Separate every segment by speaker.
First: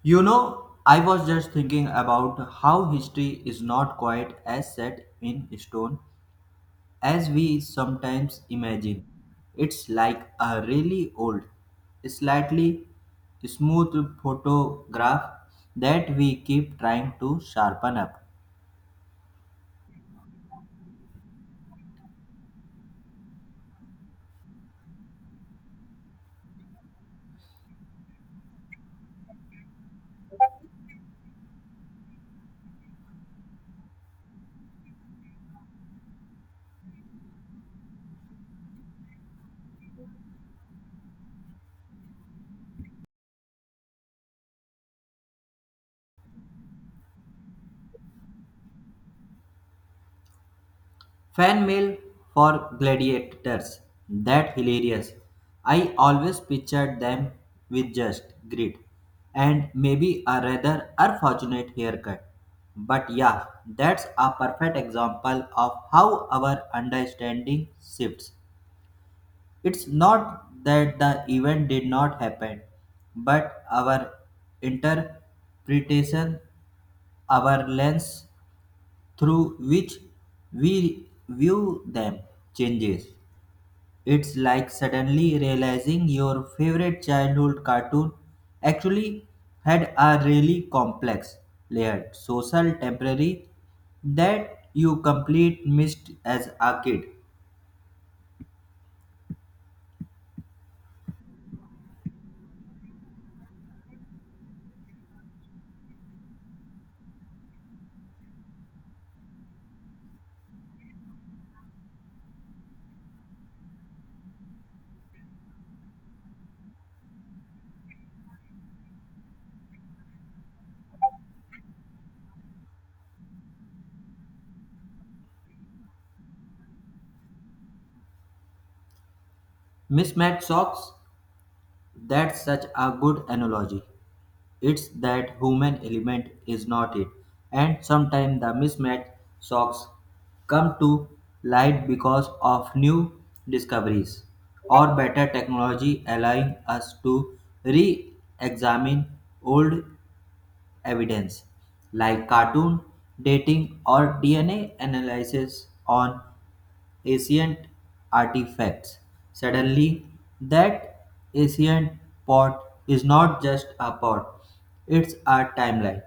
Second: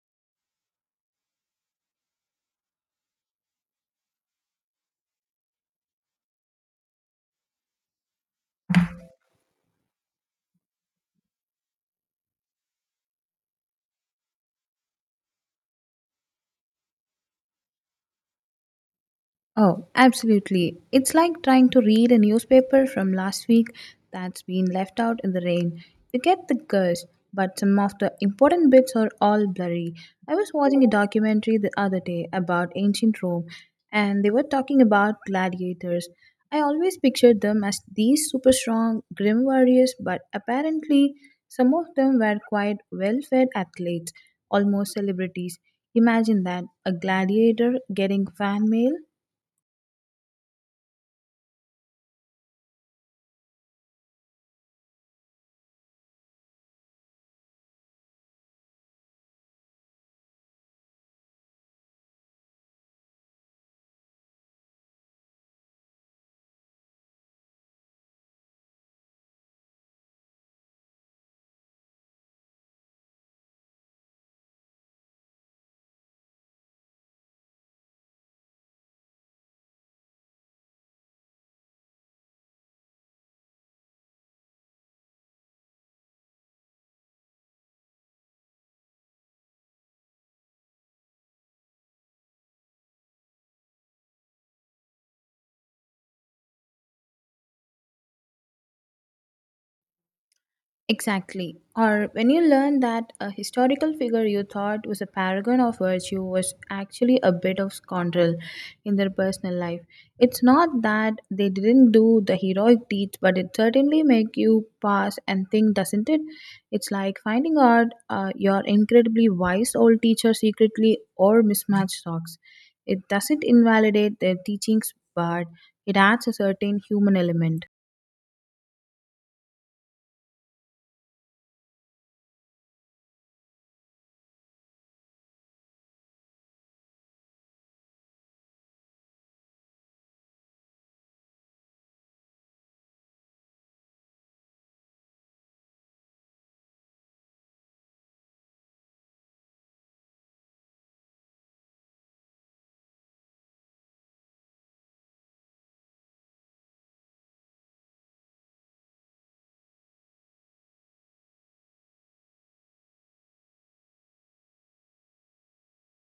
Speaker 1: You know, I was just thinking about how history is not quite as set in stone as we sometimes imagine. It's like a really old, slightly smooth photograph that we keep trying to sharpen up.
Speaker 2: Oh, absolutely. It's like trying to read a newspaper from last week that's been left out in the rain. You get the gist, but some of the important bits are all blurry. I was watching a documentary the other day about ancient Rome, and they were talking about gladiators. I always pictured them as these super strong, grim warriors, but apparently, some of them were quite well fed athletes, almost celebrities. Imagine that a gladiator getting fan mail.
Speaker 1: Fan mail for gladiators. That hilarious. I always pictured them with just grit and maybe a rather unfortunate haircut. But yeah, that's a perfect example of how our understanding shifts. It's not that the event did not happen, but our interpretation, our lens through which we view them changes. It's like suddenly realizing your favorite childhood cartoon actually had a really complex, layered social temporary that you complete missed as a kid.
Speaker 2: Exactly. Or when you learn that a historical figure you thought was a paragon of virtue was actually a bit of scoundrel in their personal life. It's not that they didn't do the heroic deeds, but it certainly make you pause and think, doesn't it? It's like finding out your incredibly wise old teacher secretly or mismatched socks. It doesn't invalidate their teachings, but it adds a certain human element.
Speaker 1: Mismatched socks, that's such a good analogy. It's that human element is not it. And sometimes the mismatch socks come to light because of new discoveries or better technology allowing us to re-examine old evidence like cartoon dating or DNA analysis on ancient artifacts. Suddenly, that ancient pot is not just a pot, it's a timeline.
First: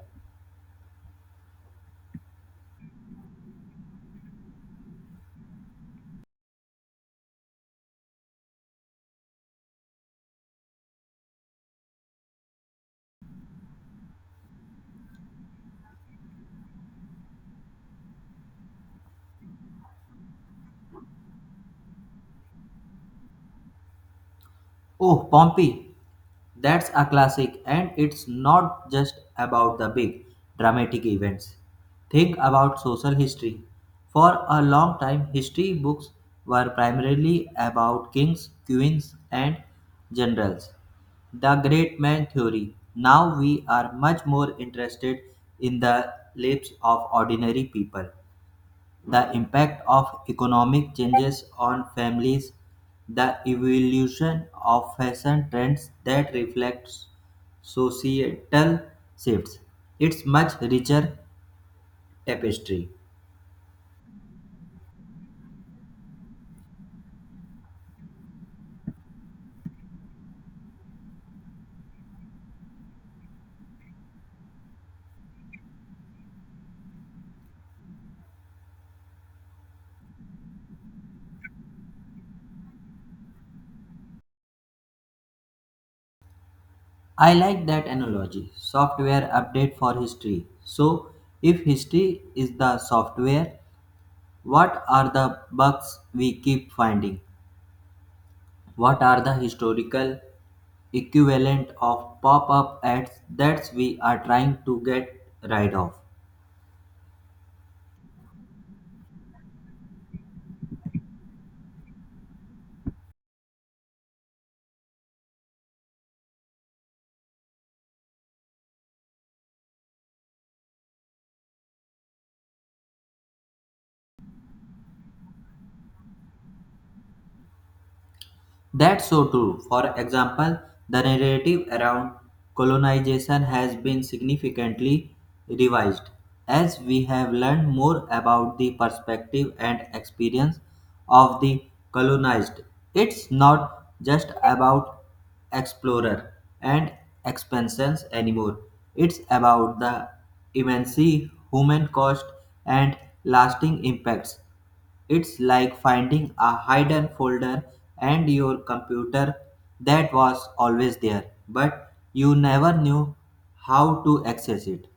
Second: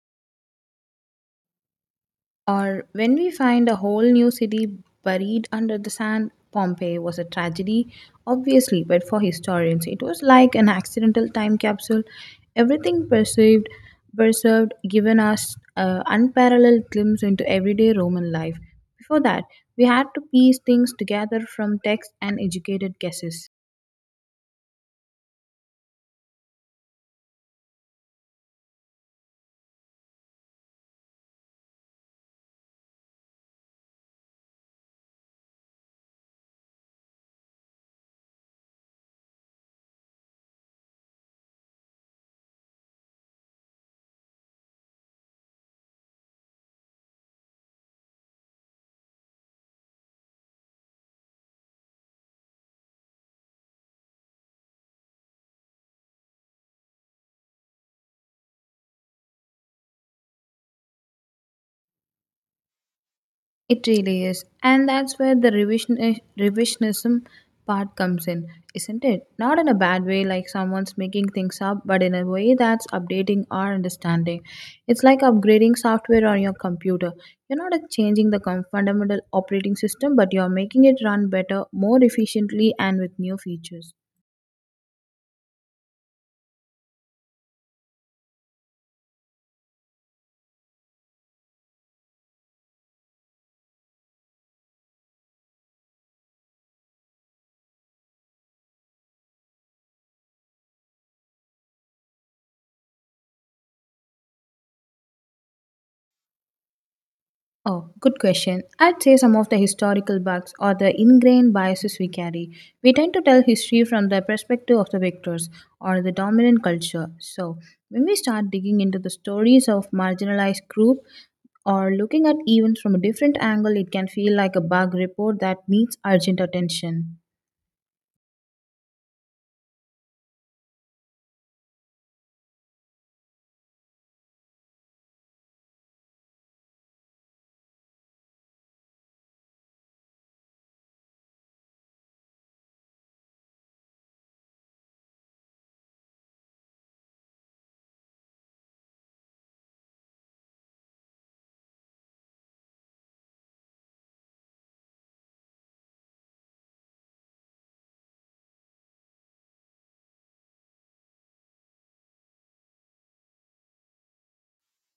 Speaker 2: Or when we find a whole new city buried under the sand, Pompeii was a tragedy, obviously, but for historians, it was like an accidental time capsule. Everything perceived, preserved, given us an unparalleled glimpse into everyday Roman life. Before that, we had to piece things together from texts and educated guesses.
Speaker 1: Oh, Pompey, that's a classic, and it's not just about the big dramatic events. Think about social history. For a long time, history books were primarily about kings, queens, and generals. The great man theory. Now we are much more interested in the lives of ordinary people. The impact of economic changes on families, the evolution of fashion trends that reflects societal shifts. It's much richer tapestry.
Speaker 2: It really is. And that's where the revisionism part comes in, isn't it? Not in a bad way, like someone's making things up, but in a way that's updating our understanding. It's like upgrading software on your computer. You're not changing the fundamental operating system, but you're making it run better, more efficiently, and with new features.
Speaker 1: I like that analogy. Software update for history. So, if history is the software, what are the bugs we keep finding? What are the historical equivalent of pop-up ads that we are trying to get rid of?
Speaker 2: Oh, good question. I'd say some of the historical bugs or the ingrained biases we carry. We tend to tell history from the perspective of the victors or the dominant culture. So, when we start digging into the stories of marginalized group or looking at events from a different angle, it can feel like a bug report that needs urgent attention.
Speaker 1: That's so true. For example, the narrative around colonization has been significantly revised as we have learned more about the perspective and experience of the colonized. It's not just about explorer and expansions anymore. It's about the immense human cost and lasting impacts. It's like finding a hidden folder and your computer that was always there, but you never knew how to access it.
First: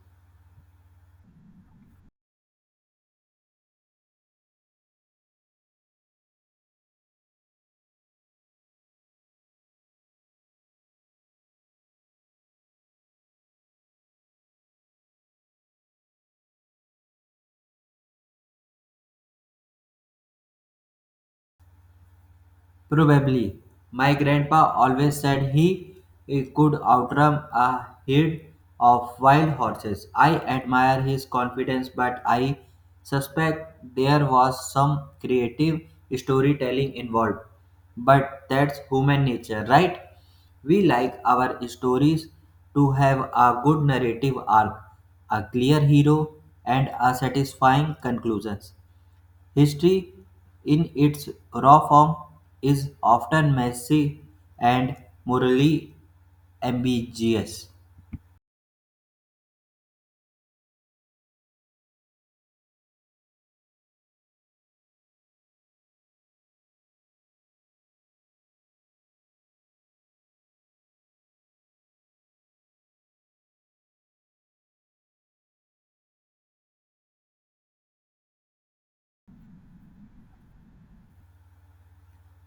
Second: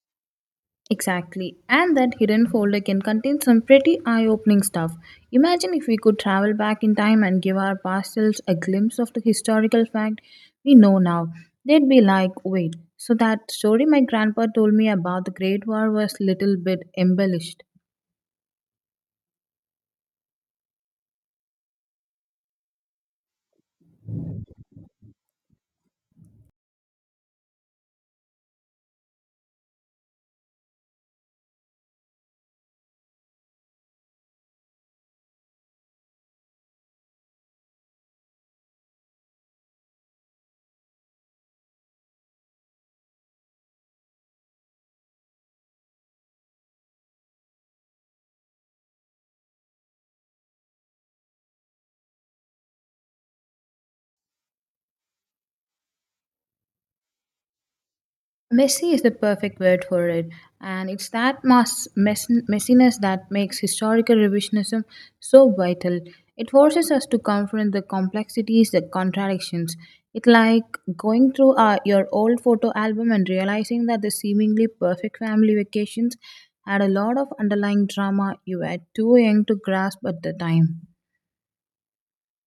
Speaker 2: Exactly. And that hidden folder can contain some pretty eye opening stuff. Imagine if we could travel back in time and give our past selves a glimpse of the historical fact we know now. They'd be like, wait, so that story my grandpa told me about the Great War was little bit embellished.
Speaker 1: Probably. My grandpa always said he could outrun a herd of wild horses. I admire his confidence, but I suspect there was some creative storytelling involved. But that's human nature, right? We like our stories to have a good narrative arc, a clear hero, and a satisfying conclusion. History, in its raw form, is often messy and morally ambiguous.
Speaker 2: Messy is the perfect word for it, and it's that messiness that makes historical revisionism so vital. It forces us to confront the complexities, the contradictions. It's like going through your old photo album and realizing that the seemingly perfect family vacations had a lot of underlying drama you were too young to grasp at the time.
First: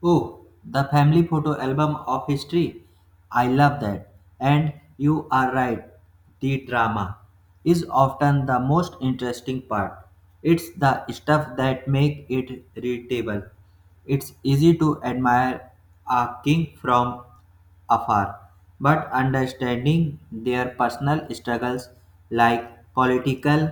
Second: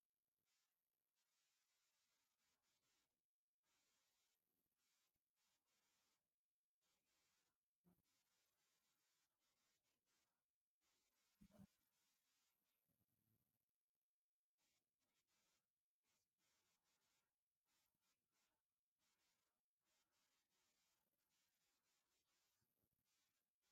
Speaker 1: Oh, the family photo album of history. I love that. And you are right, the drama is often the most interesting part. It's the stuff that make it readable. It's easy to admire a king from afar, but understanding their personal struggles like political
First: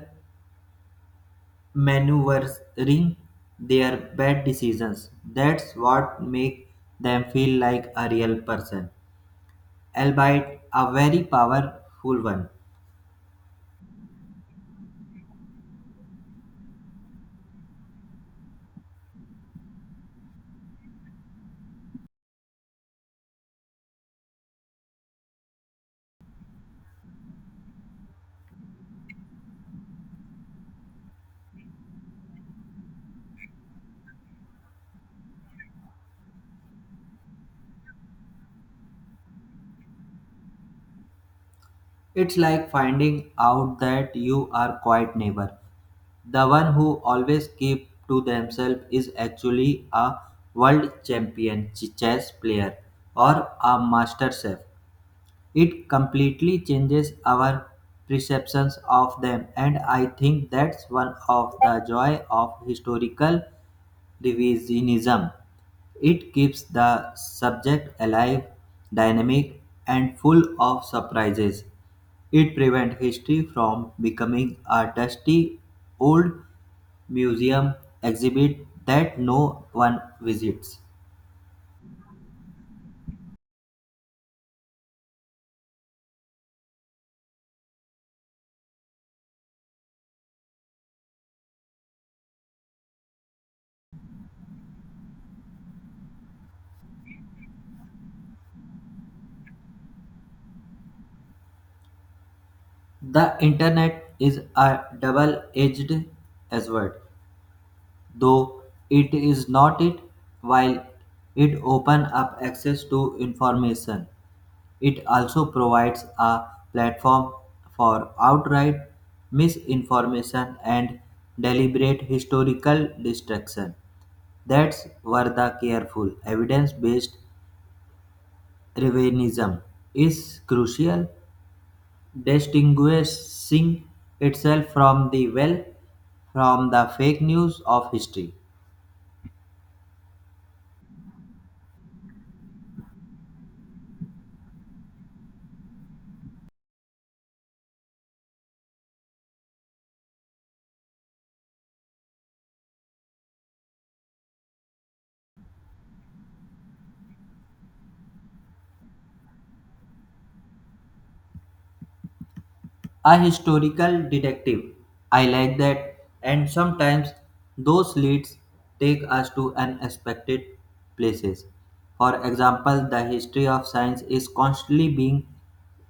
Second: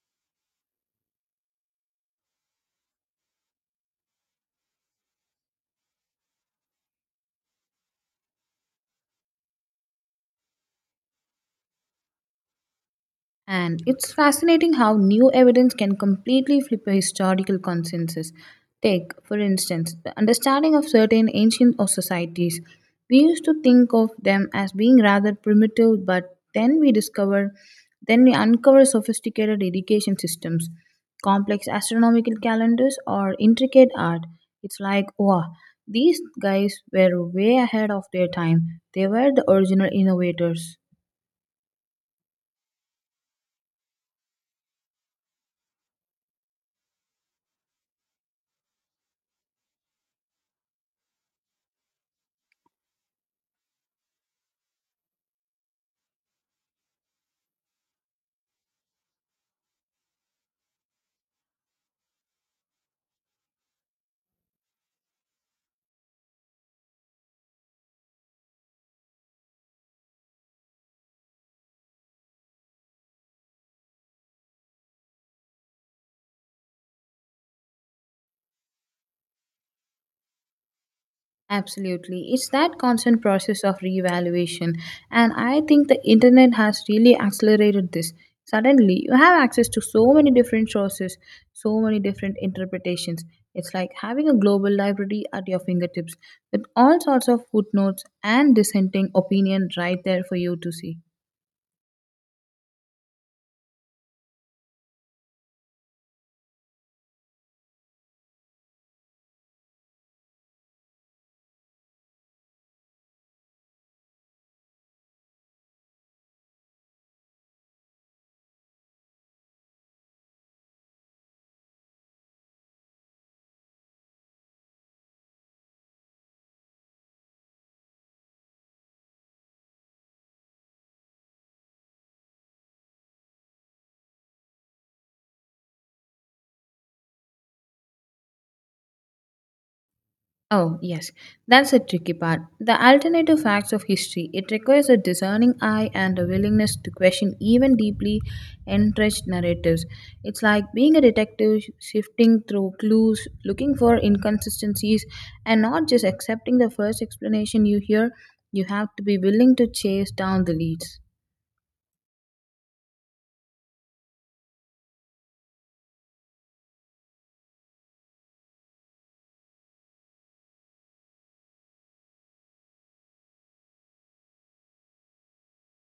Speaker 1: maneuvering their bad decisions. That's what makes them feel like a real person, albeit a very powerful one.
Speaker 2: And it's fascinating how new evidence can completely flip a historical consensus. Take, for instance, the understanding of certain ancient or societies. We used to think of them as being rather primitive, but then we uncover sophisticated education systems, complex astronomical calendars, or intricate art. It's like, wow, these guys were way ahead of their time. They were the original innovators.
Speaker 1: It's like finding out that you are quiet neighbor. The one who always keep to themselves is actually a world champion chess player or a master chef. It completely changes our perceptions of them, and I think that's one of the joy of historical revisionism. It keeps the subject alive, dynamic, and full of surprises. It prevents history from becoming a dusty old museum exhibit that no one visits.
Speaker 2: Absolutely. It's that constant process of reevaluation. And I think the internet has really accelerated this. Suddenly, you have access to so many different sources, so many different interpretations. It's like having a global library at your fingertips with all sorts of footnotes and dissenting opinion right there for you to see.
Speaker 1: The internet is a double edged sword, though, it is not it. While it opens up access to information, it also provides a platform for outright misinformation and deliberate historical destruction. That's where the careful evidence-based revisionism is crucial, distinguishing itself from the well from the fake news of history.
Speaker 2: Oh, yes, that's the tricky part. The alternative facts of history. It requires a discerning eye and a willingness to question even deeply entrenched narratives. It's like being a detective, shifting through clues, looking for inconsistencies, and not just accepting the first explanation you hear. You have to be willing to chase down the leads.
Speaker 1: A historical detective. I like that. And sometimes those leads take us to unexpected places. For example, the history of science is constantly being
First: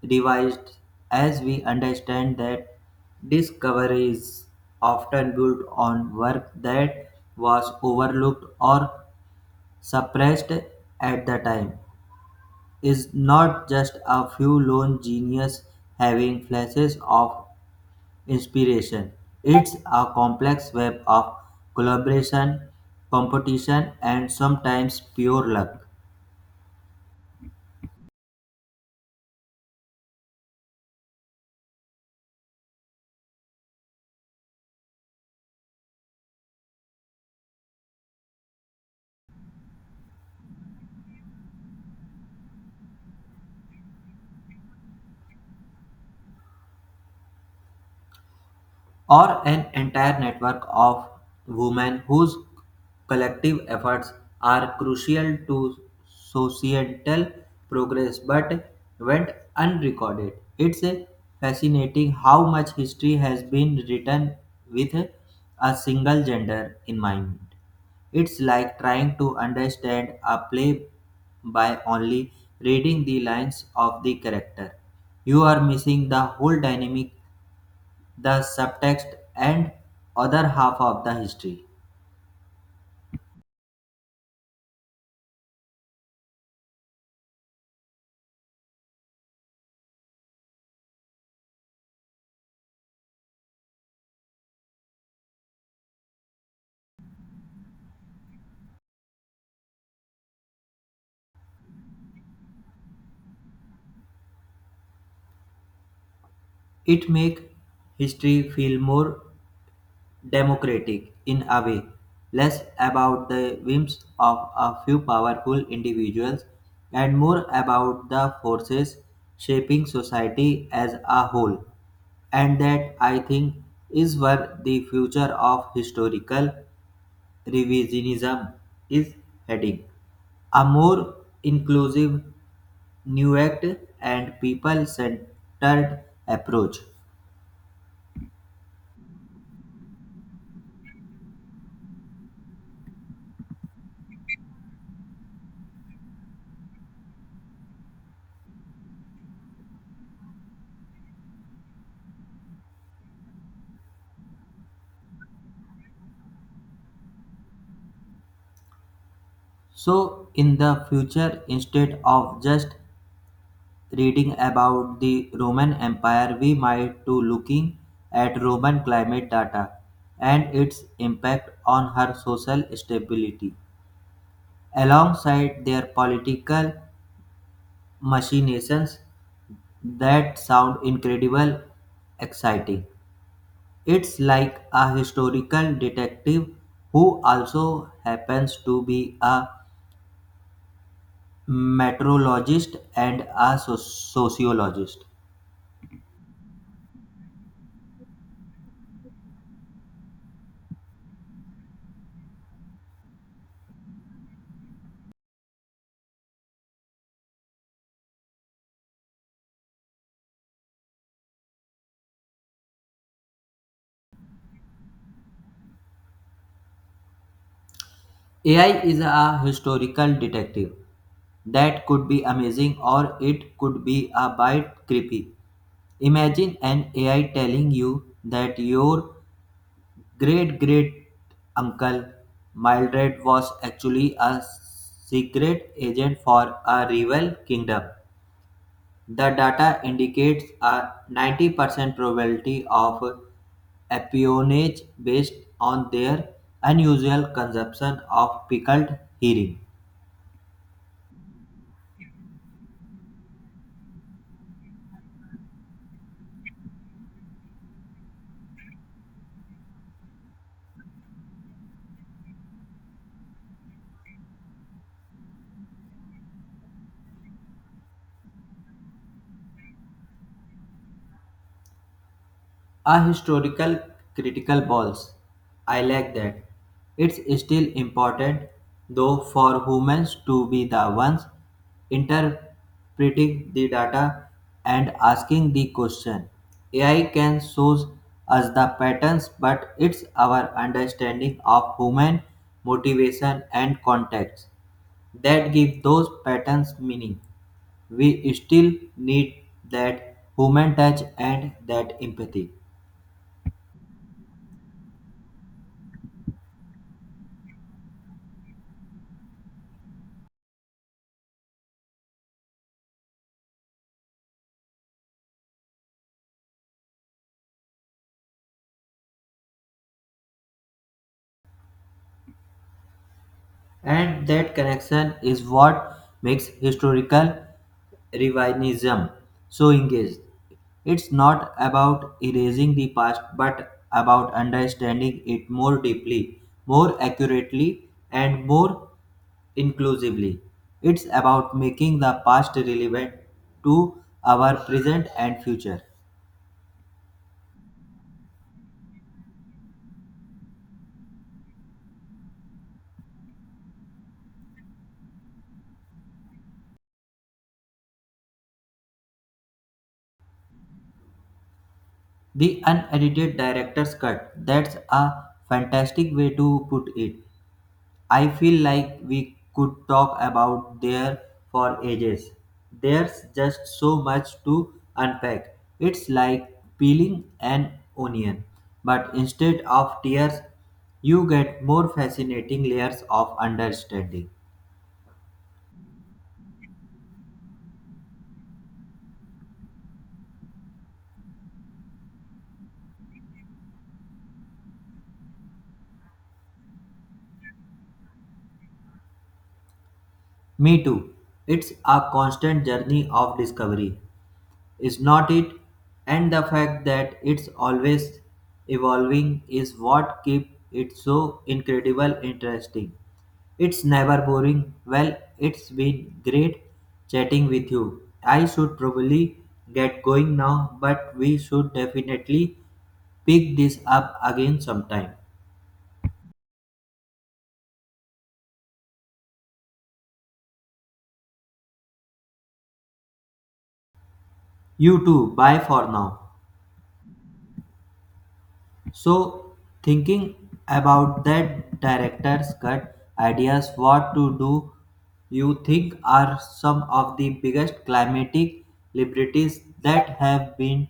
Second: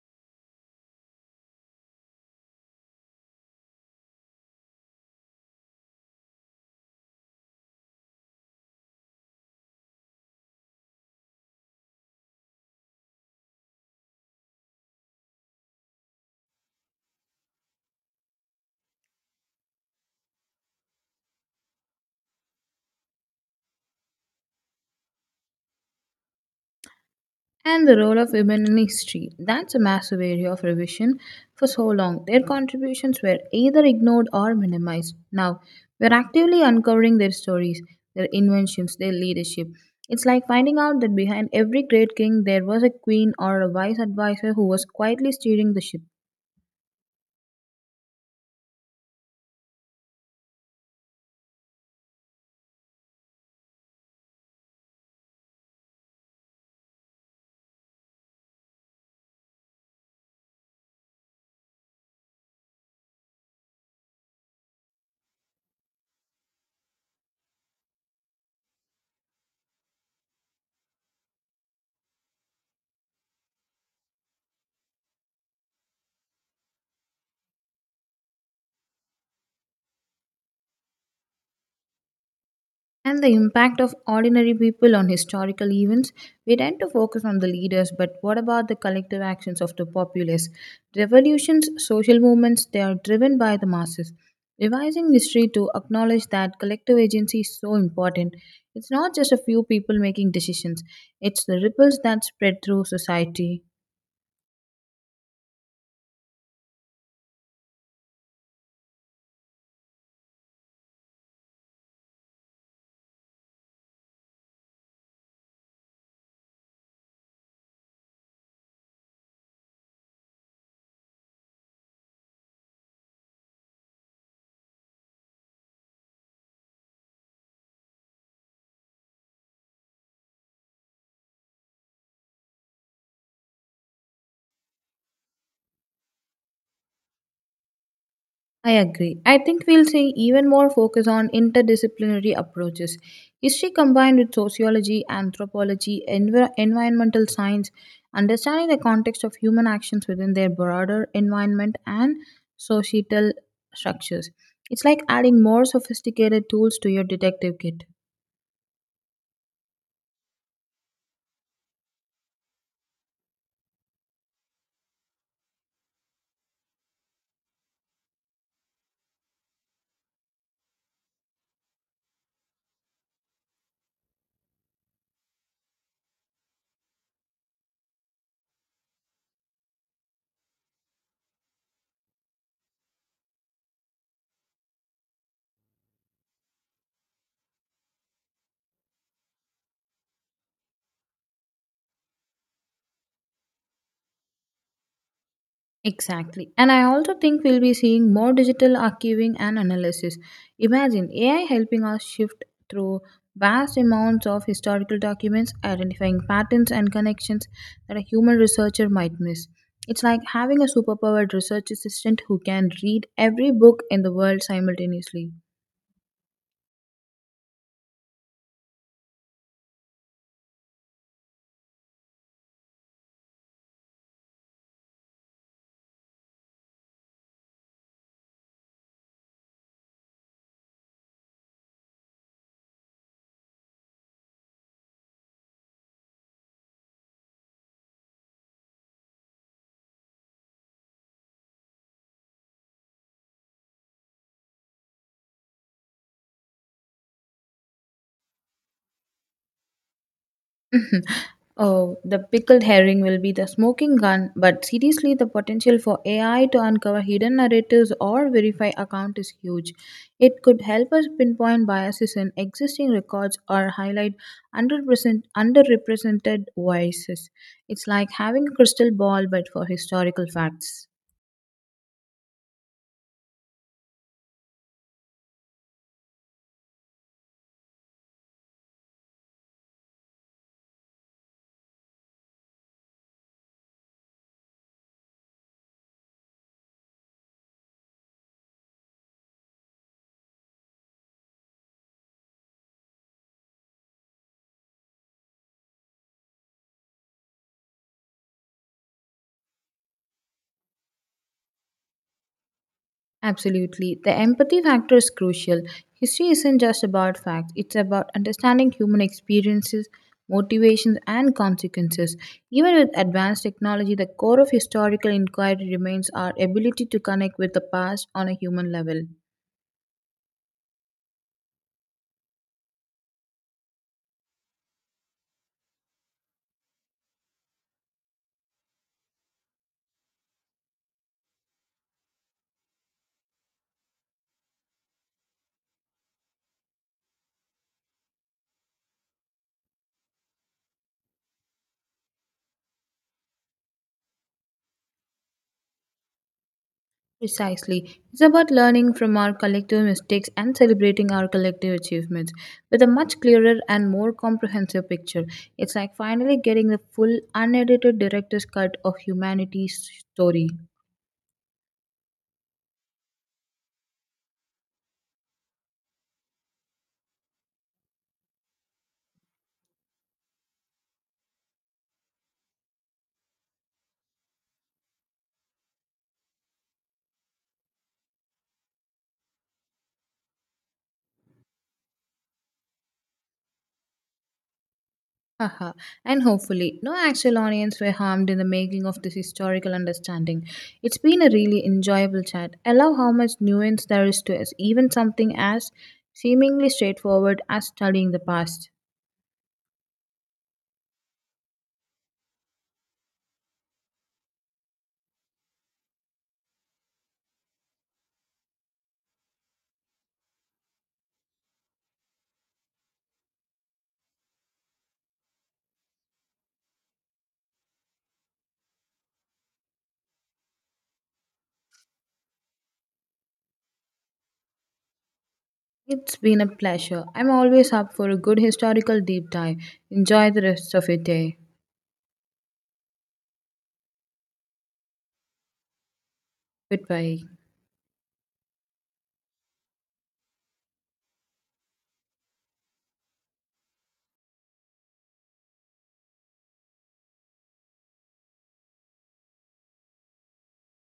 Speaker 1: revised as we understand that discoveries often built on work that was overlooked or suppressed at the time. Is not just a few lone genius having flashes of inspiration. It's a complex web of collaboration, competition, and sometimes pure luck.
Speaker 2: And the role of women in history. That's a massive area of revision. For so long, their contributions were either ignored or minimized. Now, we're actively uncovering their stories, their inventions, their leadership. It's like finding out that behind every great king, there was a queen or a wise advisor who was quietly steering the ship.
Speaker 1: Or an entire network of women whose collective efforts are crucial to societal progress but went unrecorded. It's fascinating how much history has been written with a single gender in mind. It's like trying to understand a play by only reading the lines of the character. You are missing the whole dynamic, the subtext and other half of the history.
Speaker 2: And the impact of ordinary people on historical events, we tend to focus on the leaders, but what about the collective actions of the populace? Revolutions, social movements, they are driven by the masses. Revising history to acknowledge that collective agency is so important. It's not just a few people making decisions, it's the ripples that spread through society.
Speaker 1: It make history feel more democratic in a way, less about the whims of a few powerful individuals and more about the forces shaping society as a whole. And that I think is where the future of historical revisionism is heading, a more inclusive nuact and people centered approach.
Speaker 2: I agree. I think we'll see even more focus on interdisciplinary approaches. History combined with sociology, anthropology, environmental science, understanding the context of human actions within their broader environment and societal structures. It's like adding more sophisticated tools to your detective kit.
Speaker 1: So, in the future, instead of just reading about the Roman Empire, we might to looking at Roman climate data and its impact on her social stability, alongside their political machinations. That sound incredible exciting. It's like a historical detective who also happens to be a meteorologist and a sociologist.
Speaker 2: Exactly. And I also think we'll be seeing more digital archiving and analysis. Imagine AI helping us shift through vast amounts of historical documents, identifying patterns and connections that a human researcher might miss. It's like having a superpowered research assistant who can read every book in the world simultaneously.
Speaker 1: AI is a historical detective. That could be amazing or it could be a bit creepy. Imagine an AI telling you that your great great uncle Mildred was actually a secret agent for a rival kingdom. The data indicates a 90% probability of espionage based on their unusual consumption of pickled herring.
Speaker 2: Mhm. Oh, the pickled herring will be the smoking gun, but seriously, the potential for AI to uncover hidden narratives or verify accounts is huge. It could help us pinpoint biases in existing records or highlight underrepresented voices. It's like having a crystal ball, but for historical facts.
Speaker 1: A historical critical balls. I like that. It's still important though for humans to be the ones interpreting the data and asking the question. AI can show us the patterns, but it's our understanding of human motivation and context that give those patterns meaning. We still need that human touch and that empathy.
Speaker 2: Absolutely. The empathy factor is crucial. History isn't just about facts, it's about understanding human experiences, motivations, and consequences. Even with advanced technology, the core of historical inquiry remains our ability to connect with the past on a human level.
Speaker 1: And that connection is what makes historical revisionism so engaged. It's not about erasing the past, but about understanding it more deeply, more accurately, and more inclusively. It's about making the past relevant to our present and future.
Speaker 2: Precisely. It's about learning from our collective mistakes and celebrating our collective achievements with a much clearer and more comprehensive picture. It's like finally getting the full, unedited director's cut of humanity's story.
Speaker 1: The unedited director's cut, that's a fantastic way to put it. I feel like we could talk about there for ages. There's just so much to unpack. It's like peeling an onion, but instead of tears, you get more fascinating layers of understanding.
Speaker 2: Haha. And hopefully, no actual audience were harmed in the making of this historical understanding. It's been a really enjoyable chat. I love how much nuance there is to us, even something as seemingly straightforward as studying the past.
Speaker 1: Me too. It's a constant journey of discovery. Is not it, and the fact that it's always evolving is what keeps it so incredible interesting. It's never boring. Well, it's been great chatting with you. I should probably get going now, but we should definitely pick this up again sometime.
Speaker 2: It's been a pleasure. I'm always up for a good historical deep dive. Enjoy the rest of your day.
Speaker 1: You too, bye for now.
Speaker 2: Goodbye.
Speaker 1: So, thinking about that director's cut ideas, what to do you think are some of the biggest climatic liberties that have been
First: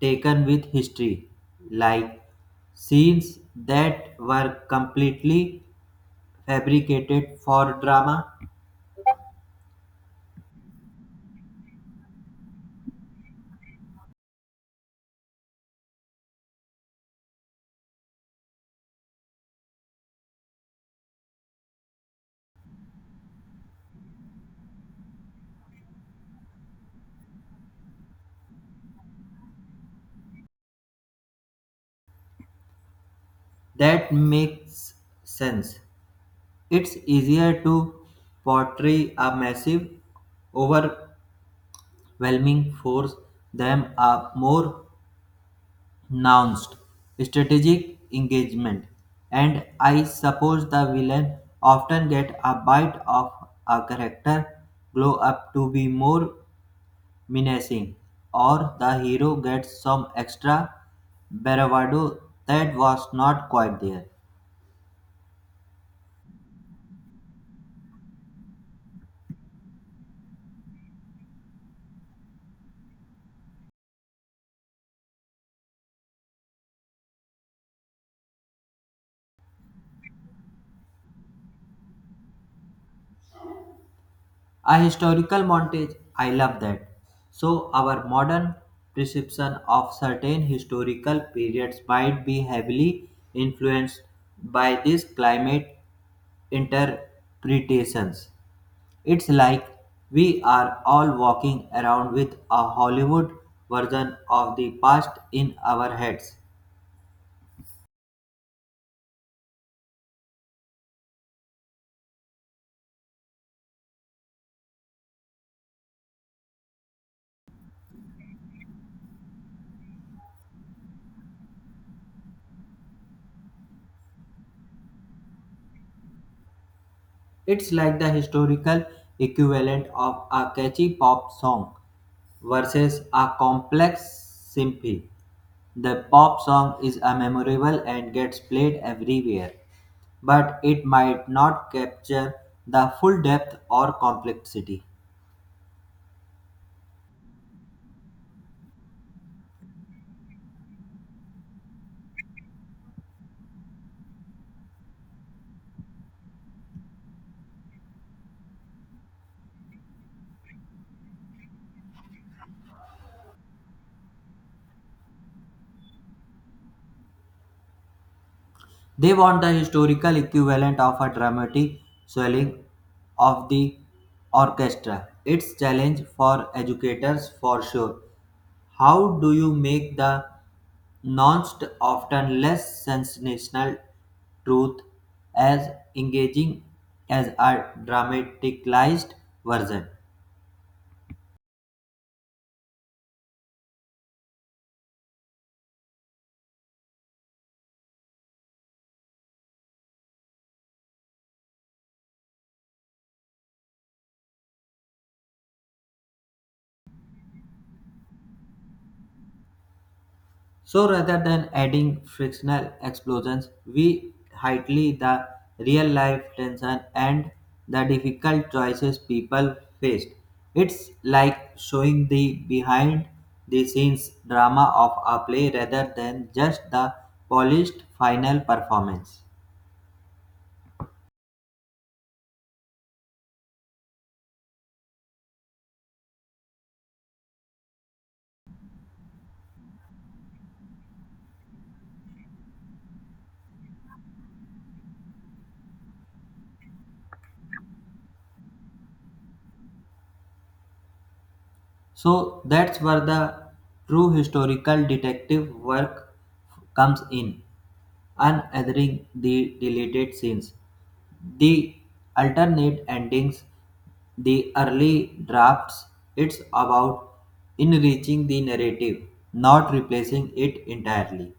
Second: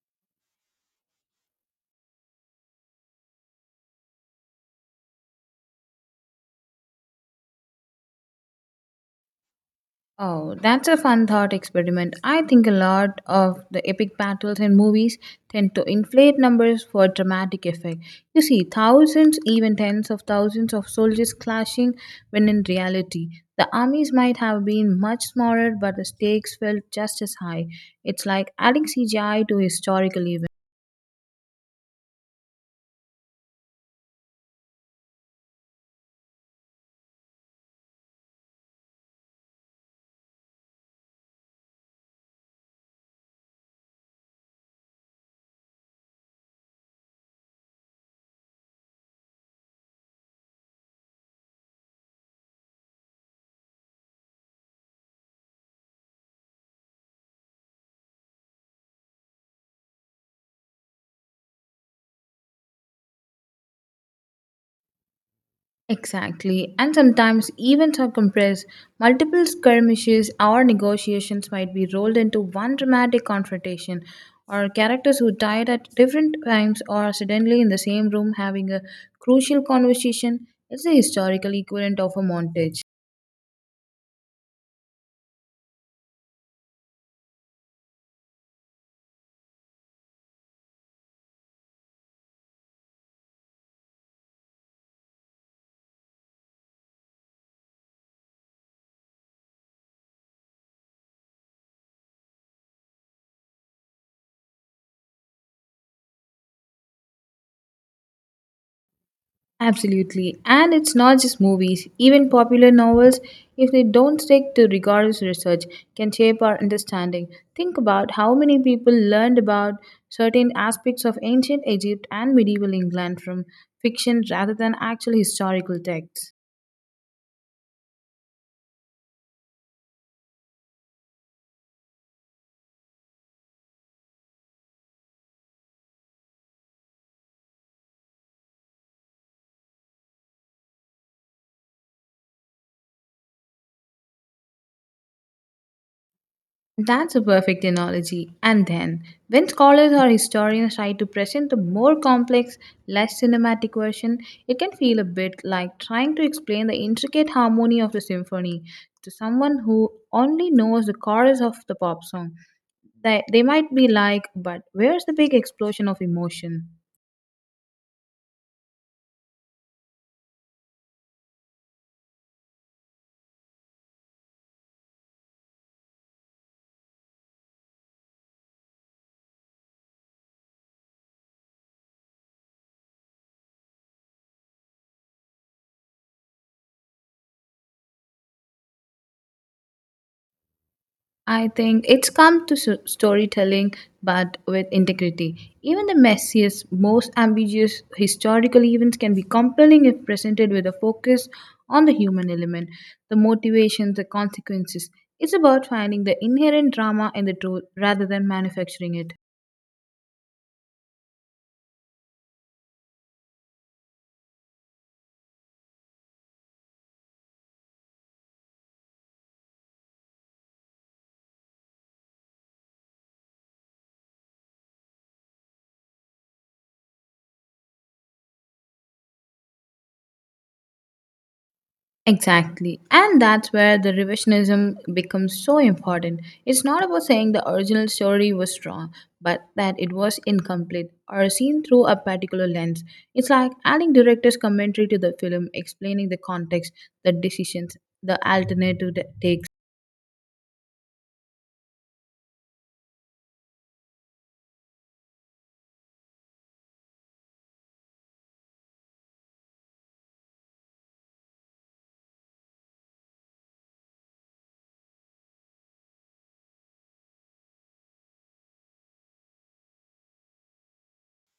Speaker 1: taken with history, like scenes that were completely fabricated for drama?
Speaker 2: Oh, that's a fun thought experiment. I think a lot of the epic battles in movies tend to inflate numbers for dramatic effect. You see, thousands, even tens of thousands of soldiers clashing, when in reality, the armies might have been much smaller, but the stakes felt just as high. It's like adding CGI to historical events.
Speaker 1: That makes sense. It's easier to portray a massive over overwhelming force them a more nuanced strategic engagement, and I suppose the villain often get a bite of a character glow up to be more menacing, or the hero gets some extra bravado that was not quite there.
Speaker 2: Exactly. And sometimes events are compressed. Multiple skirmishes or negotiations might be rolled into one dramatic confrontation, or characters who died at different times are suddenly in the same room having a crucial conversation. It's the historical equivalent of a montage.
Speaker 1: A historical montage, I love that. So, our modern perception of certain historical periods might be heavily influenced by these climate interpretations. It's like we are all walking around with a Hollywood version of the past in our heads.
Speaker 2: Absolutely. And it's not just movies. Even popular novels, if they don't stick to rigorous research, can shape our understanding. Think about how many people learned about certain aspects of ancient Egypt and medieval England from fiction rather than actual historical texts.
Speaker 1: It's like the historical equivalent of a catchy pop song versus a complex symphony. The pop song is a memorable and gets played everywhere, but it might not capture the full depth or complexity.
Speaker 2: That's a perfect analogy. And then, when scholars or historians try to present a more complex, less cinematic version, it can feel a bit like trying to explain the intricate harmony of the symphony to someone who only knows the chorus of the pop song. They might be like, but where's the big explosion of emotion?
Speaker 1: They want the historical equivalent of a dramatic swelling of the orchestra. It's challenge for educators for sure. How do you make the nuanced, often less sensational truth as engaging as a dramatized version?
Speaker 2: I think it's come to storytelling, but with integrity. Even the messiest, most ambiguous historical events can be compelling if presented with a focus on the human element, the motivations, the consequences. It's about finding the inherent drama in the truth rather than manufacturing it.
Speaker 1: So rather than adding frictional explosions, we highlight the real life tension and the difficult choices people faced. It's like showing the behind the scenes drama of a play rather than just the polished final performance.
Speaker 2: Exactly. And that's where the revisionism becomes so important. It's not about saying the original story was wrong, but that it was incomplete or seen through a particular lens. It's like adding director's commentary to the film, explaining the context, the decisions, the alternative takes.
Speaker 1: So that's where the true historical detective work comes in, unearthing the deleted scenes, the alternate endings, the early drafts. It's about enriching the narrative, not replacing it entirely.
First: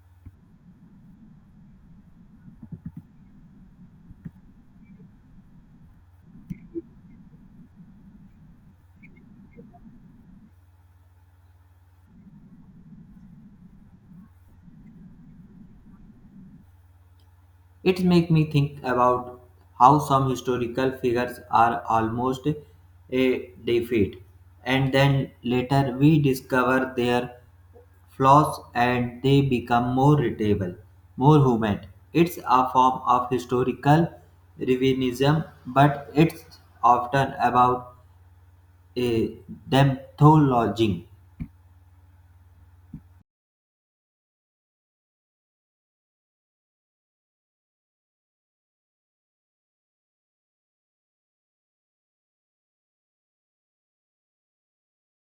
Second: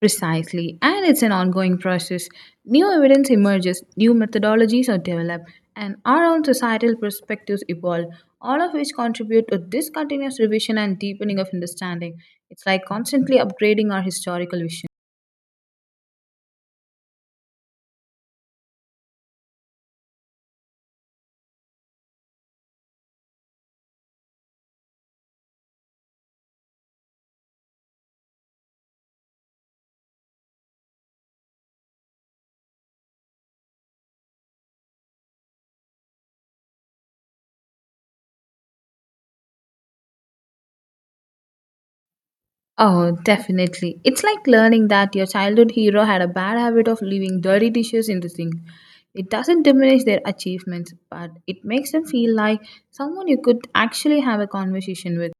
Speaker 2: Precisely, and it's an ongoing process. New evidence emerges, new methodologies are developed, and our own societal perspectives evolve, all of which contribute to this continuous revision and deepening of understanding. It's like constantly upgrading our historical vision.
Speaker 1: It makes me think about how some historical figures are almost a defeat, and then later we discover their flaws and they become more readable, more human. It's a form of historical revisionism, but it's often about a them thologing.
Speaker 2: Oh, definitely. It's like learning that your childhood hero had a bad habit of leaving dirty dishes in the sink. It doesn't diminish their achievements, but it makes them feel like someone you could actually have a conversation with.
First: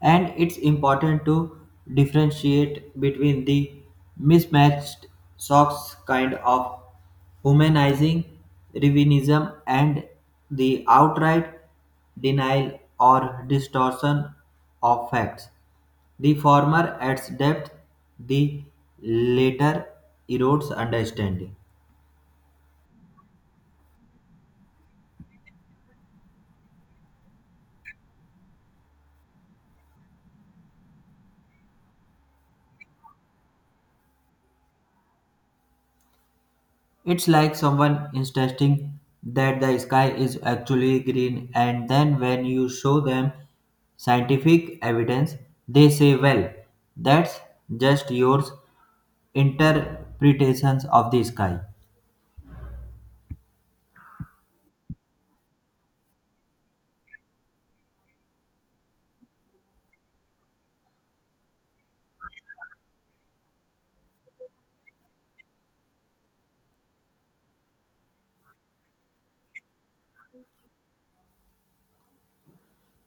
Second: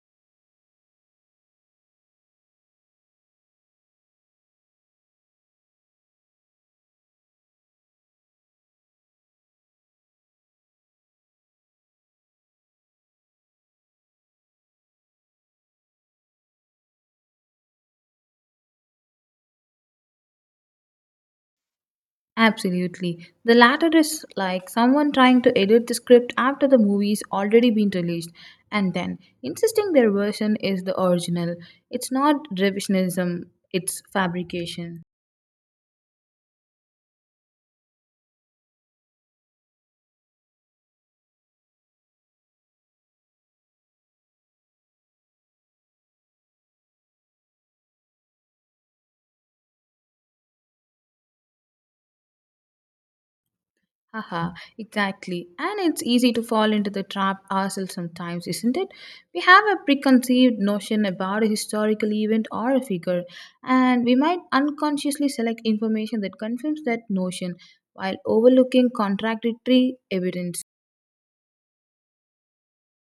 Speaker 1: And it's important to differentiate between the mismatched socks kind of humanizing revinism and the outright denial or distortion of facts. The former adds depth, the latter erodes understanding.
Speaker 2: Absolutely. The latter is like someone trying to edit the script after the movie's already been released and then insisting their version is the original. It's not revisionism, it's fabrication.
Speaker 1: It's like someone insisting that the sky is actually green, and then when you show them scientific evidence, they say, well, that's just yours interpretations of the sky.
Speaker 2: Haha, exactly. And it's easy to fall into the trap ourselves sometimes, isn't it? We have a preconceived notion about a historical event or a figure, and we might unconsciously select information that confirms that notion while overlooking contradictory evidence.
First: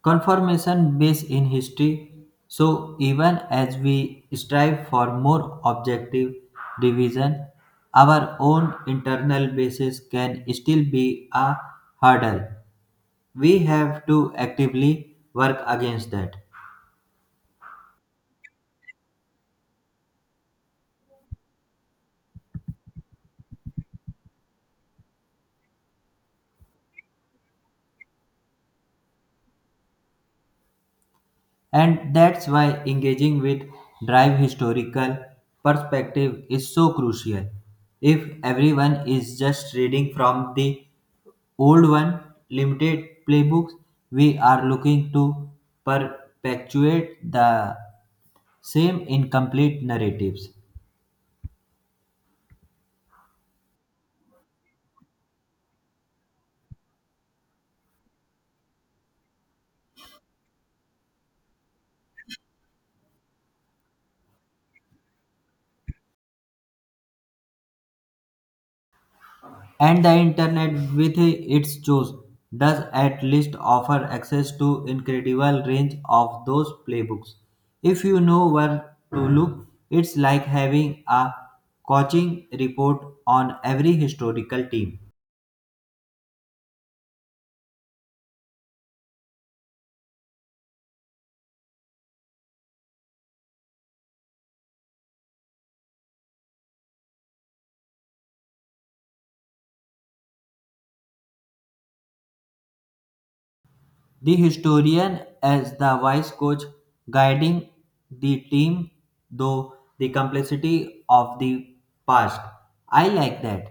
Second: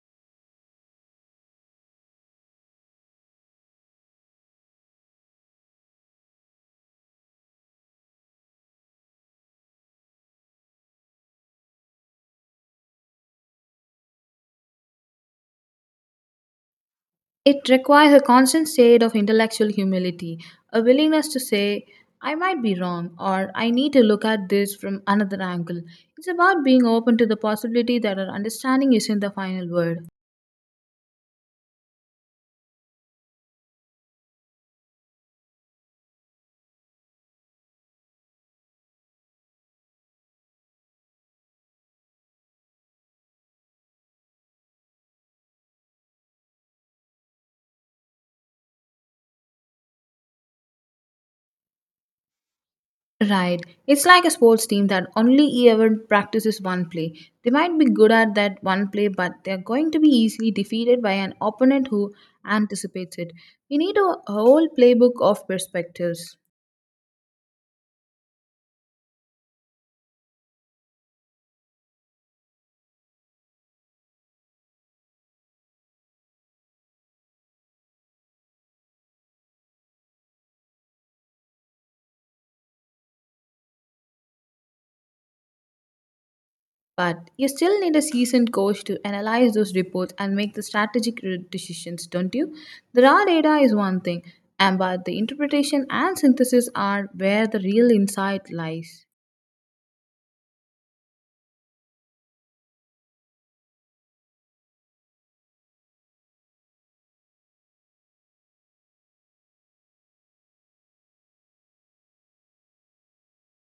Speaker 1: Confirmation based in history, so even as we strive for more objective division, our own internal basis can still be a hurdle. We have to actively work against that.
Speaker 2: It requires a constant state of intellectual humility, a willingness to say, I might be wrong, or I need to look at this from another angle. It's about being open to the possibility that our understanding isn't the final word.
Speaker 1: And that's why engaging with drive historical perspective is so crucial. If everyone is just reading from the old one limited playbooks, we are looking to perpetuate the same incomplete narratives.
Speaker 2: Right. It's like a sports team that only ever practices one play. They might be good at that one play, but they're going to be easily defeated by an opponent who anticipates it. We need a whole playbook of perspectives.
Speaker 1: And the internet with its tools does at least offer access to incredible range of those playbooks if you know where to look. It's like having a coaching report on every historical team.
Speaker 2: But you still need a seasoned coach to analyze those reports and make the strategic decisions, don't you? The raw data is one thing, and but the interpretation and synthesis are where the real insight lies.
Speaker 1: The historian as the wise coach guiding the team through the complexity of the past. I like that.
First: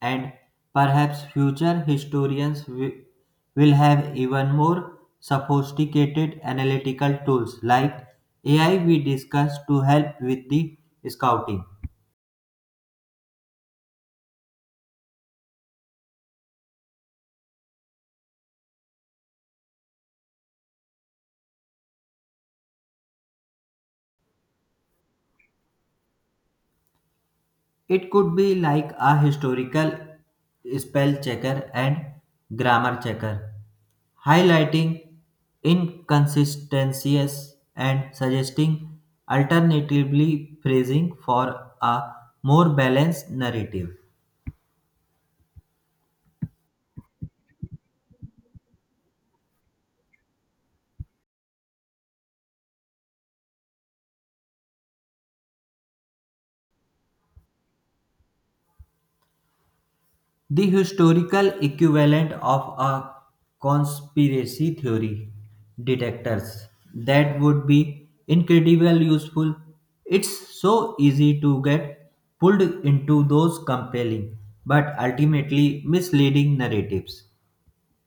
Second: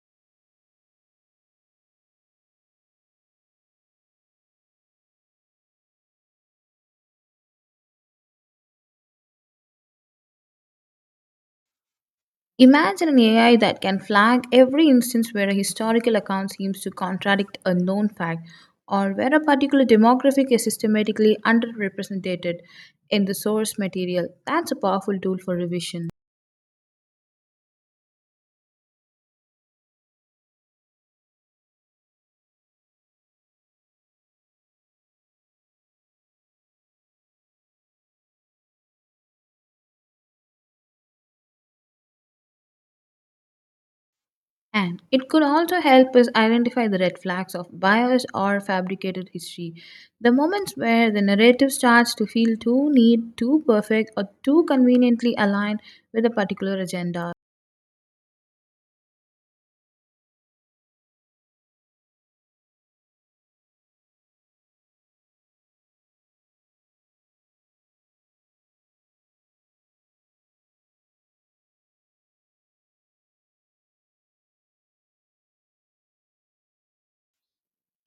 Speaker 1: And perhaps future historians will have even more sophisticated analytical tools like AI we discussed to help with the scouting.
Speaker 2: Imagine an AI that can flag every instance where a historical account seems to contradict a known fact or where a particular demographic is systematically underrepresented in the source material. That's a powerful tool for revision.
Speaker 1: It could be like a historical spell checker and grammar checker, highlighting inconsistencies and suggesting alternatively phrasing for a more balanced narrative.
Speaker 2: And it could also help us identify the red flags of bias or fabricated history. The moments where the narrative starts to feel too neat, too perfect, or too conveniently aligned with a particular agenda.
Speaker 1: The historical equivalent of a conspiracy theory detectors, that would be incredibly useful. It's so easy to get pulled into those compelling but ultimately misleading narratives.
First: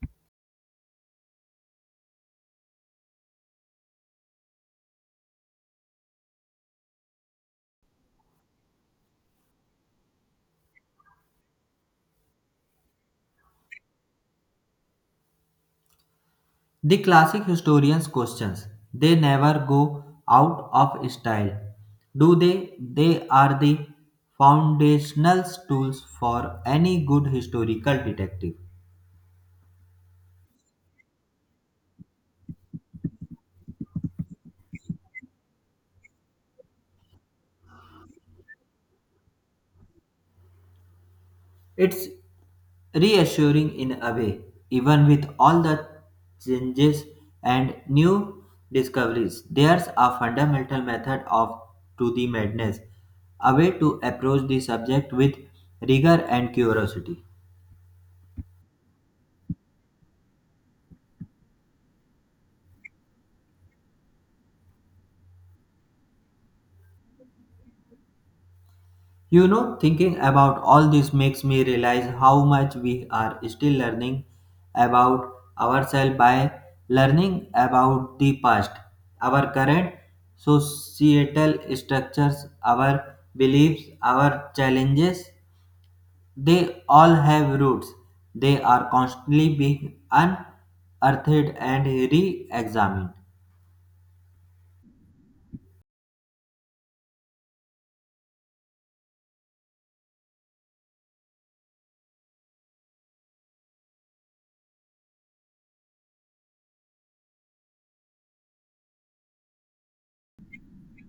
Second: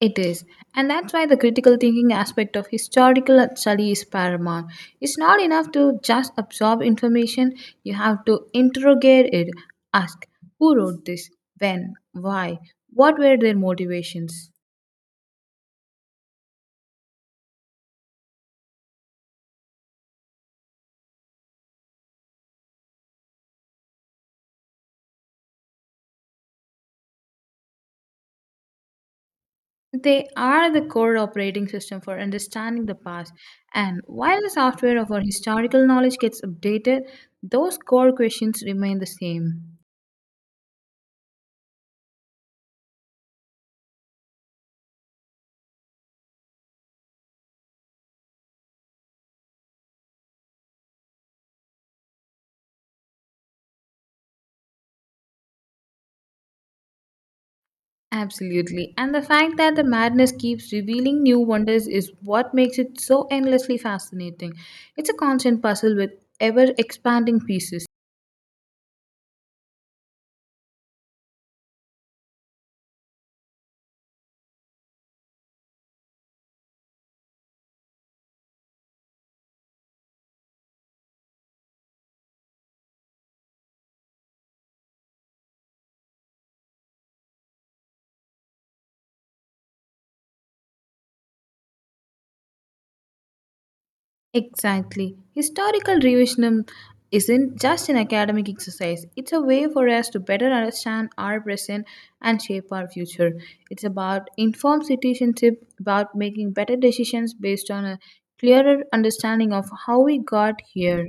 Speaker 2: It is. And that's why the critical thinking aspect of historical study is paramount. It's not enough to just absorb information, you have to interrogate it. Ask who wrote this, when, why, what were their motivations.
Speaker 1: The classic historians' questions, they never go out of style, do they? They are the foundational tools for any good historical detective.
Speaker 2: They are the core operating system for understanding the past. And while the software of our historical knowledge gets updated, those core questions remain the same.
Speaker 1: It's reassuring in a way, even with all the changes and new discoveries. There's a fundamental method of to the madness, a way to approach the subject with rigor and curiosity.
Speaker 2: Absolutely. And the fact that the madness keeps revealing new wonders is what makes it so endlessly fascinating. It's a constant puzzle with ever expanding pieces.
Speaker 1: You know, thinking about all this makes me realize how much we are still learning about ourselves by learning about the past, our current societal structures, our beliefs, our challenges. They all have roots. They are constantly being unearthed and re examined.
Speaker 2: Exactly. Historical revisionism isn't just an academic exercise, it's a way for us to better understand our present and shape our future. It's about informed citizenship, about making better decisions based on a clearer understanding of how we got here.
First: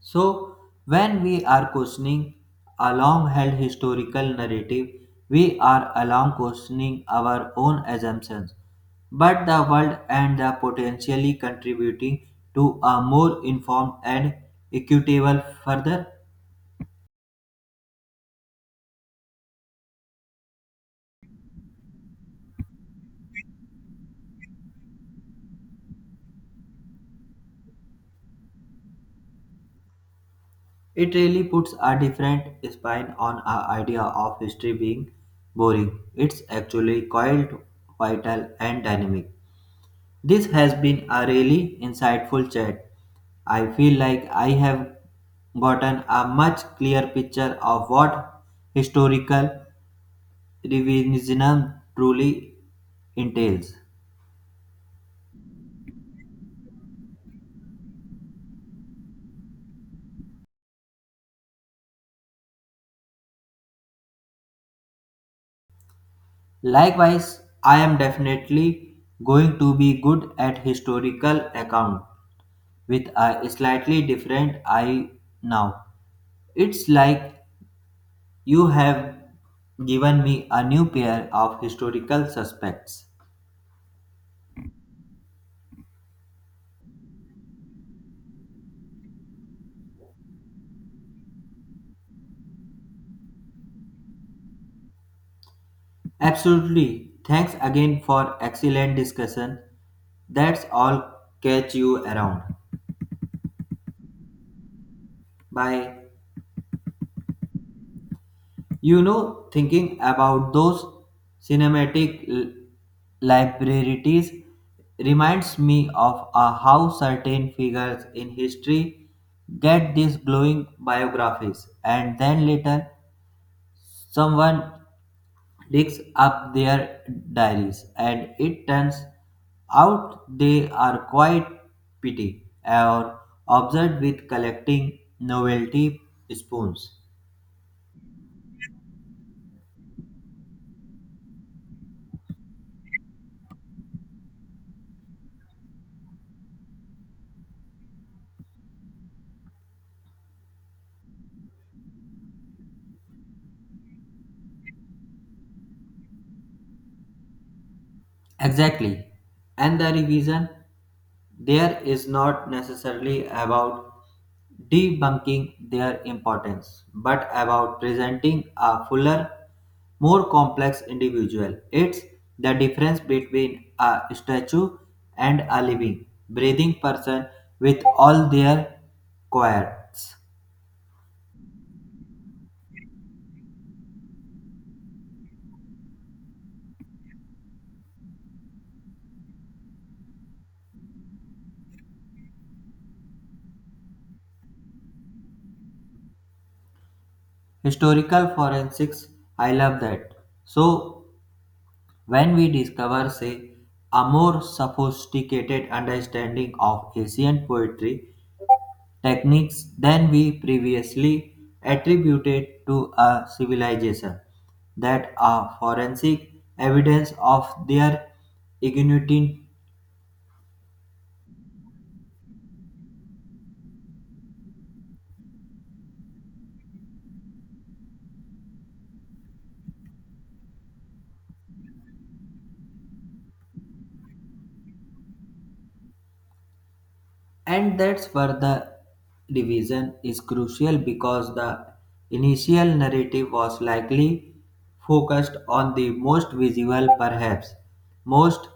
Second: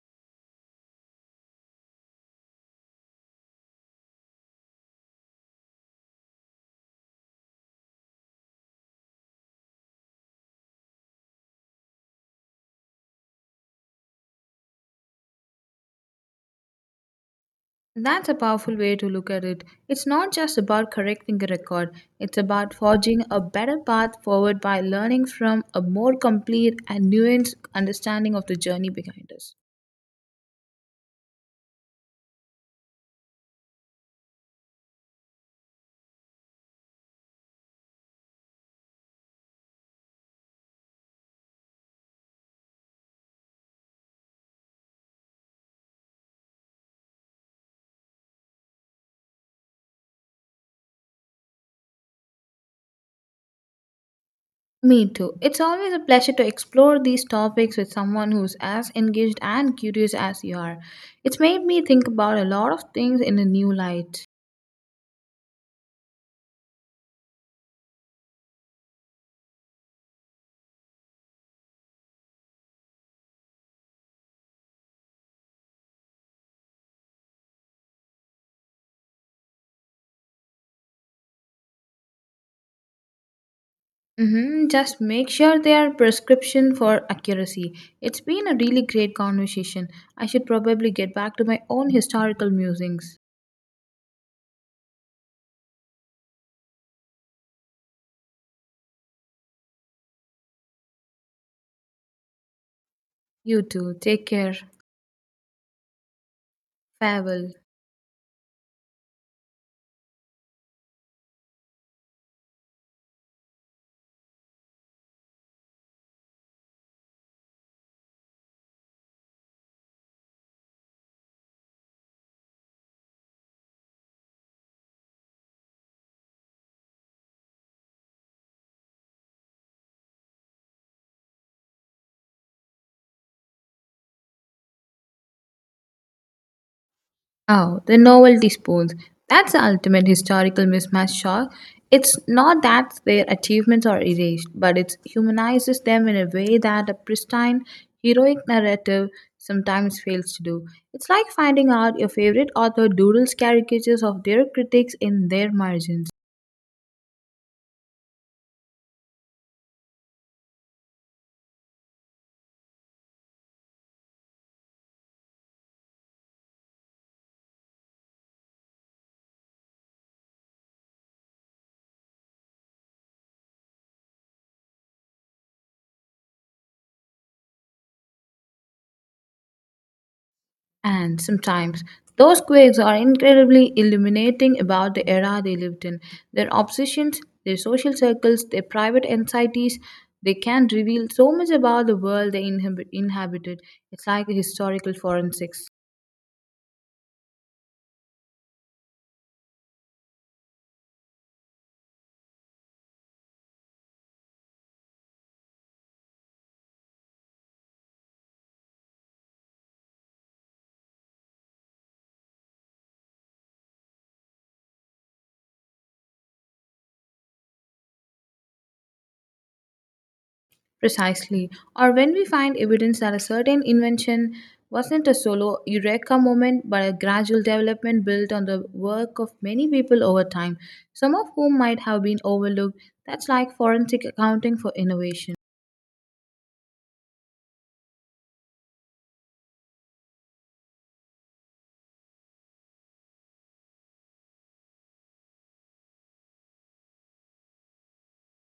Speaker 1: So, when we are questioning a long held historical narrative, we are along questioning our own assumptions, but the world and the potentially contributing to a more informed and equitable further.
Speaker 2: That's a powerful way to look at it. It's not just about correcting a record, it's about forging a better path forward by learning from a more complete and nuanced understanding of the journey behind us.
Speaker 1: It really puts a different spin on our idea of history being boring. It's actually quite vital and dynamic. This has been a really insightful chat. I feel like I have gotten a much clearer picture of what historical revisionism truly entails.
Speaker 2: Me too. It's always a pleasure to explore these topics with someone who's as engaged and curious as you are. It's made me think about a lot of things in a new light.
Speaker 1: Likewise, I am definitely going to be good at historical account with a slightly different eye now. It's like you have given me a new pair of historical suspects.
Speaker 2: Mm-hmm. Just make sure they are prescription for accuracy. It's been a really great conversation. I should probably get back to my own historical musings.
Speaker 1: Absolutely. Thanks again for excellent discussion. That's all, catch you around.
Speaker 2: You too. Take care.
Speaker 1: Bye.
Speaker 2: Farewell.
Speaker 1: You know, thinking about those cinematic libraries reminds me of how certain figures in history get these glowing biographies and then later someone digs up their diaries, and it turns out they are quite petty or obsessed with collecting novelty spoons.
Speaker 2: Oh, the novelty spoons. That's the ultimate historical mismatch shock. It's not that their achievements are erased, but it humanizes them in a way that a pristine, heroic narrative sometimes fails to do. It's like finding out your favorite author doodles caricatures of their critics in their margins.
Speaker 1: Exactly. And the revision there is not necessarily about debunking their importance, but about presenting a fuller, more complex individual. It's the difference between a statue and a living, breathing person with all their quirks.
Speaker 2: And sometimes those quakes are incredibly illuminating about the era they lived in. Their obsessions, their social circles, their private anxieties, they can reveal so much about the world they inhabited. It's like a historical forensics.
Speaker 1: Historical forensics, I love that. So when we discover, say, a more sophisticated understanding of Asian poetry techniques than we previously attributed to a civilization, that are forensic evidence of their ingenuity,
Speaker 2: Precisely. Or when we find evidence that a certain invention wasn't a solo eureka moment but a gradual development built on the work of many people over time, some of whom might have been overlooked. That's like forensic accounting for innovation.
Speaker 1: and that's where the division is crucial because the initial narrative was likely focused on the most visual, perhaps most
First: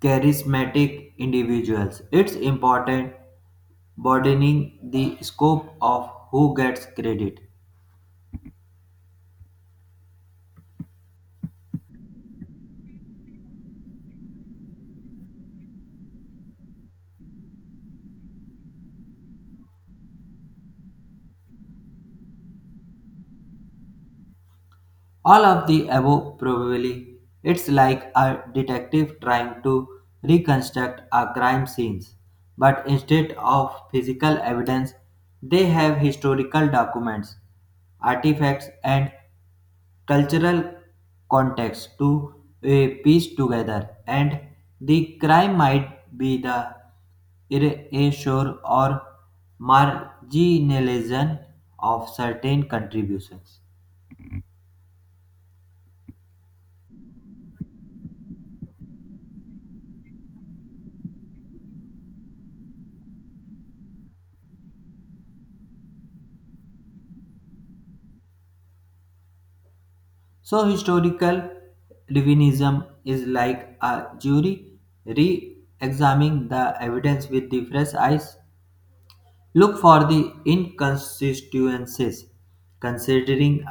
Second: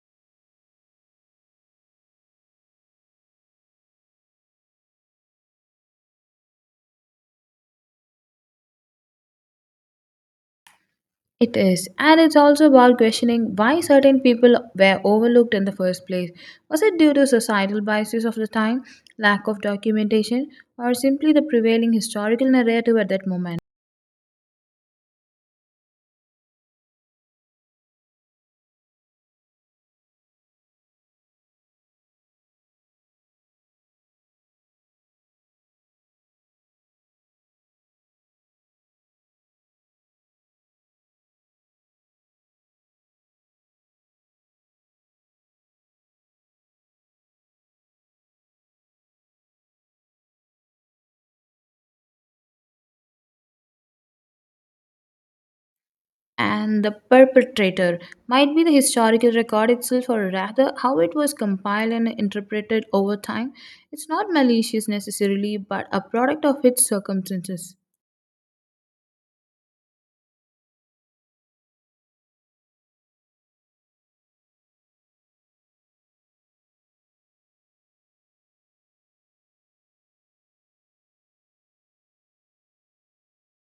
Speaker 1: charismatic individuals. It's important broadening the scope of who gets credit.
Speaker 2: It is, and it's also about questioning why certain people were overlooked in the first place. Was it due to societal biases of the time, lack of documentation, or simply the prevailing historical narrative at that moment?
Speaker 1: All of the above probably, it's like a detective trying to reconstruct a crime scene, but instead of physical evidence, they have historical documents, artifacts, and cultural context to piece together, and the crime might be the erasure or marginalization of certain contributions.
Speaker 2: And the perpetrator might be the historical record itself, or rather how it was compiled and interpreted over time. It's not malicious necessarily, but a product of its circumstances.
Speaker 1: So historical revisionism is like a jury re-examining the evidence with the fresh eyes, look for the inconsistencies, considering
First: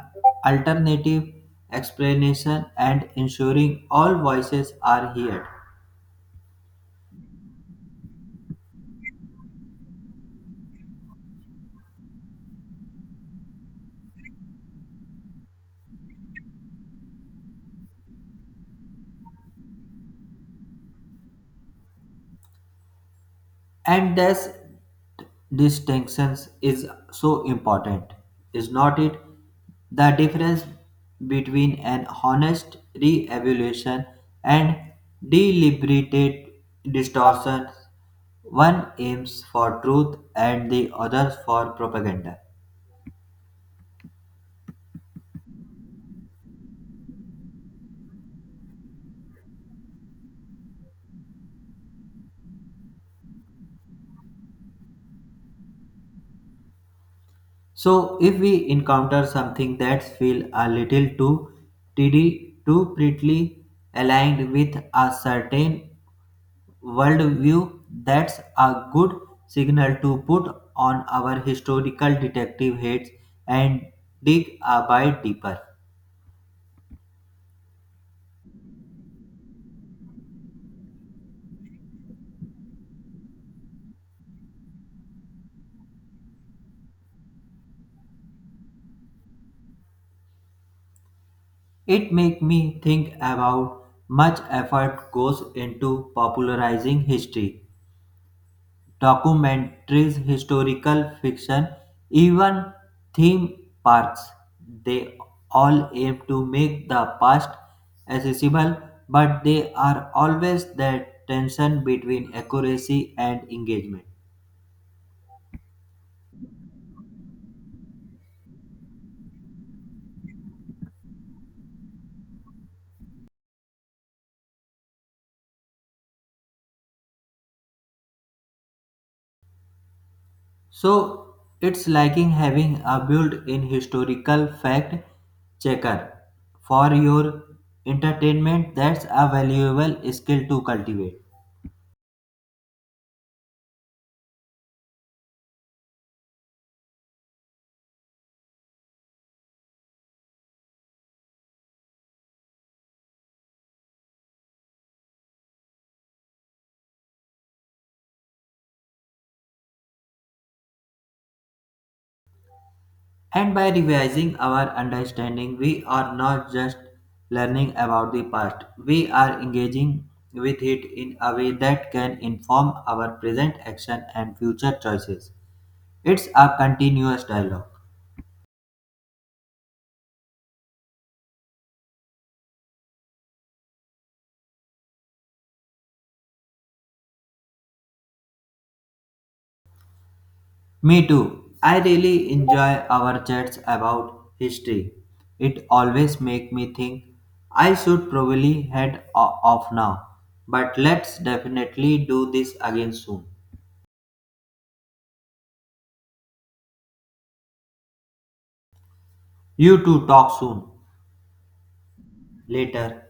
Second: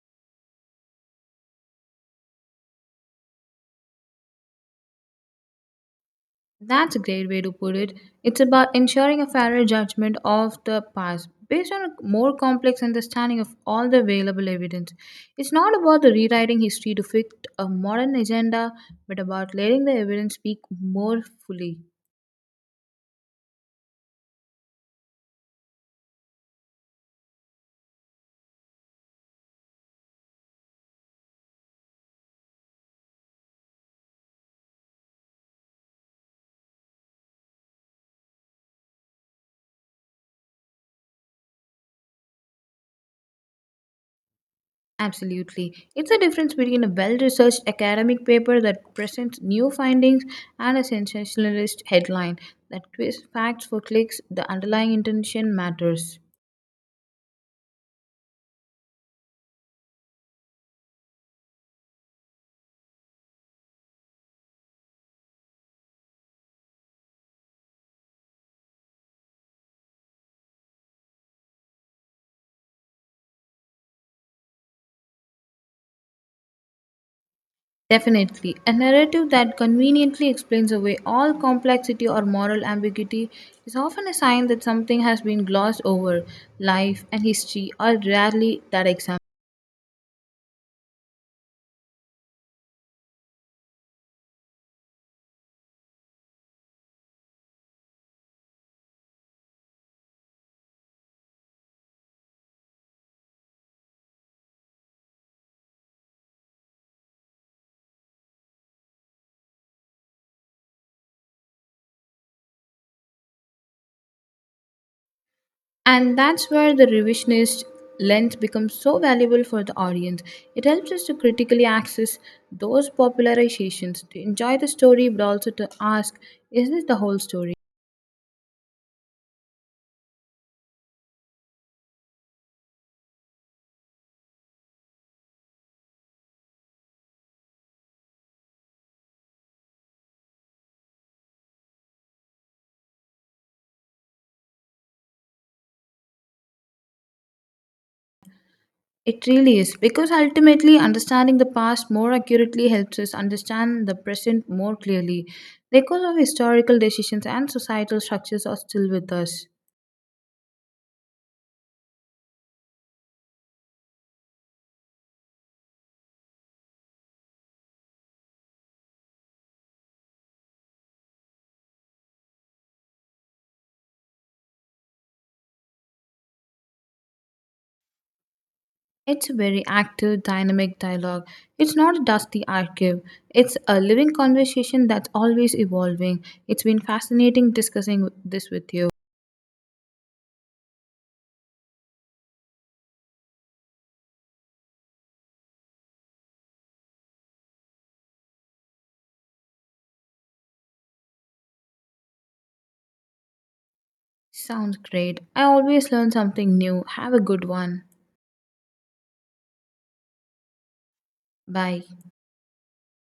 Speaker 1: alternative explanation and ensuring all voices are heard.
Speaker 2: That's a great way to put it. It's about ensuring a fairer judgment of the past based on a more complex understanding of all the available evidence. It's not about the rewriting history to fit a modern agenda, but about letting the evidence speak more fully.
Speaker 1: And this distinctions is so important, is not it? The difference between an honest re-evaluation and deliberate distortion, one aims for truth and the other for propaganda.
Speaker 2: Absolutely. It's a difference between a well researched academic paper that presents new findings and a sensationalist headline that twists facts for clicks. The underlying intention matters.
Speaker 1: So if we encounter something that feels a little too tidy, too prettily aligned with a certain worldview, that's a good signal to put on our historical detective heads and dig a bit deeper.
Speaker 2: Definitely. A narrative that conveniently explains away all complexity or moral ambiguity is often a sign that something has been glossed over. Life and history are rarely that example.
Speaker 1: It makes me think about much effort goes into popularizing history, documentaries, historical fiction, even theme parks. They all aim to make the past accessible, but they are always that tension between accuracy and engagement.
Speaker 2: And that's where the revisionist lens becomes so valuable for the audience. It helps us to critically access those popularizations, to enjoy the story, but also to ask, is this the whole story?
Speaker 1: So it's like in having a built-in historical fact checker for your entertainment. That's a valuable skill to cultivate.
Speaker 2: It really is, because ultimately understanding the past more accurately helps us understand the present more clearly. The echoes of historical decisions and societal structures are still with us.
Speaker 1: And by revising our understanding, we are not just learning about the past, we are engaging with it in a way that can inform our present action and future choices. It's a continuous dialogue.
Speaker 2: It's a very active, dynamic dialogue. It's not a dusty archive. It's a living conversation that's always evolving. It's been fascinating discussing this with you.
Speaker 1: Me too. I really enjoy our chats about history. It always makes me think I should probably head off now, but let's definitely do this again soon.
Speaker 2: Sounds great. I always learn something new. Have a good one.
Speaker 1: You two talk soon.
Speaker 2: Bye.
Speaker 1: Later.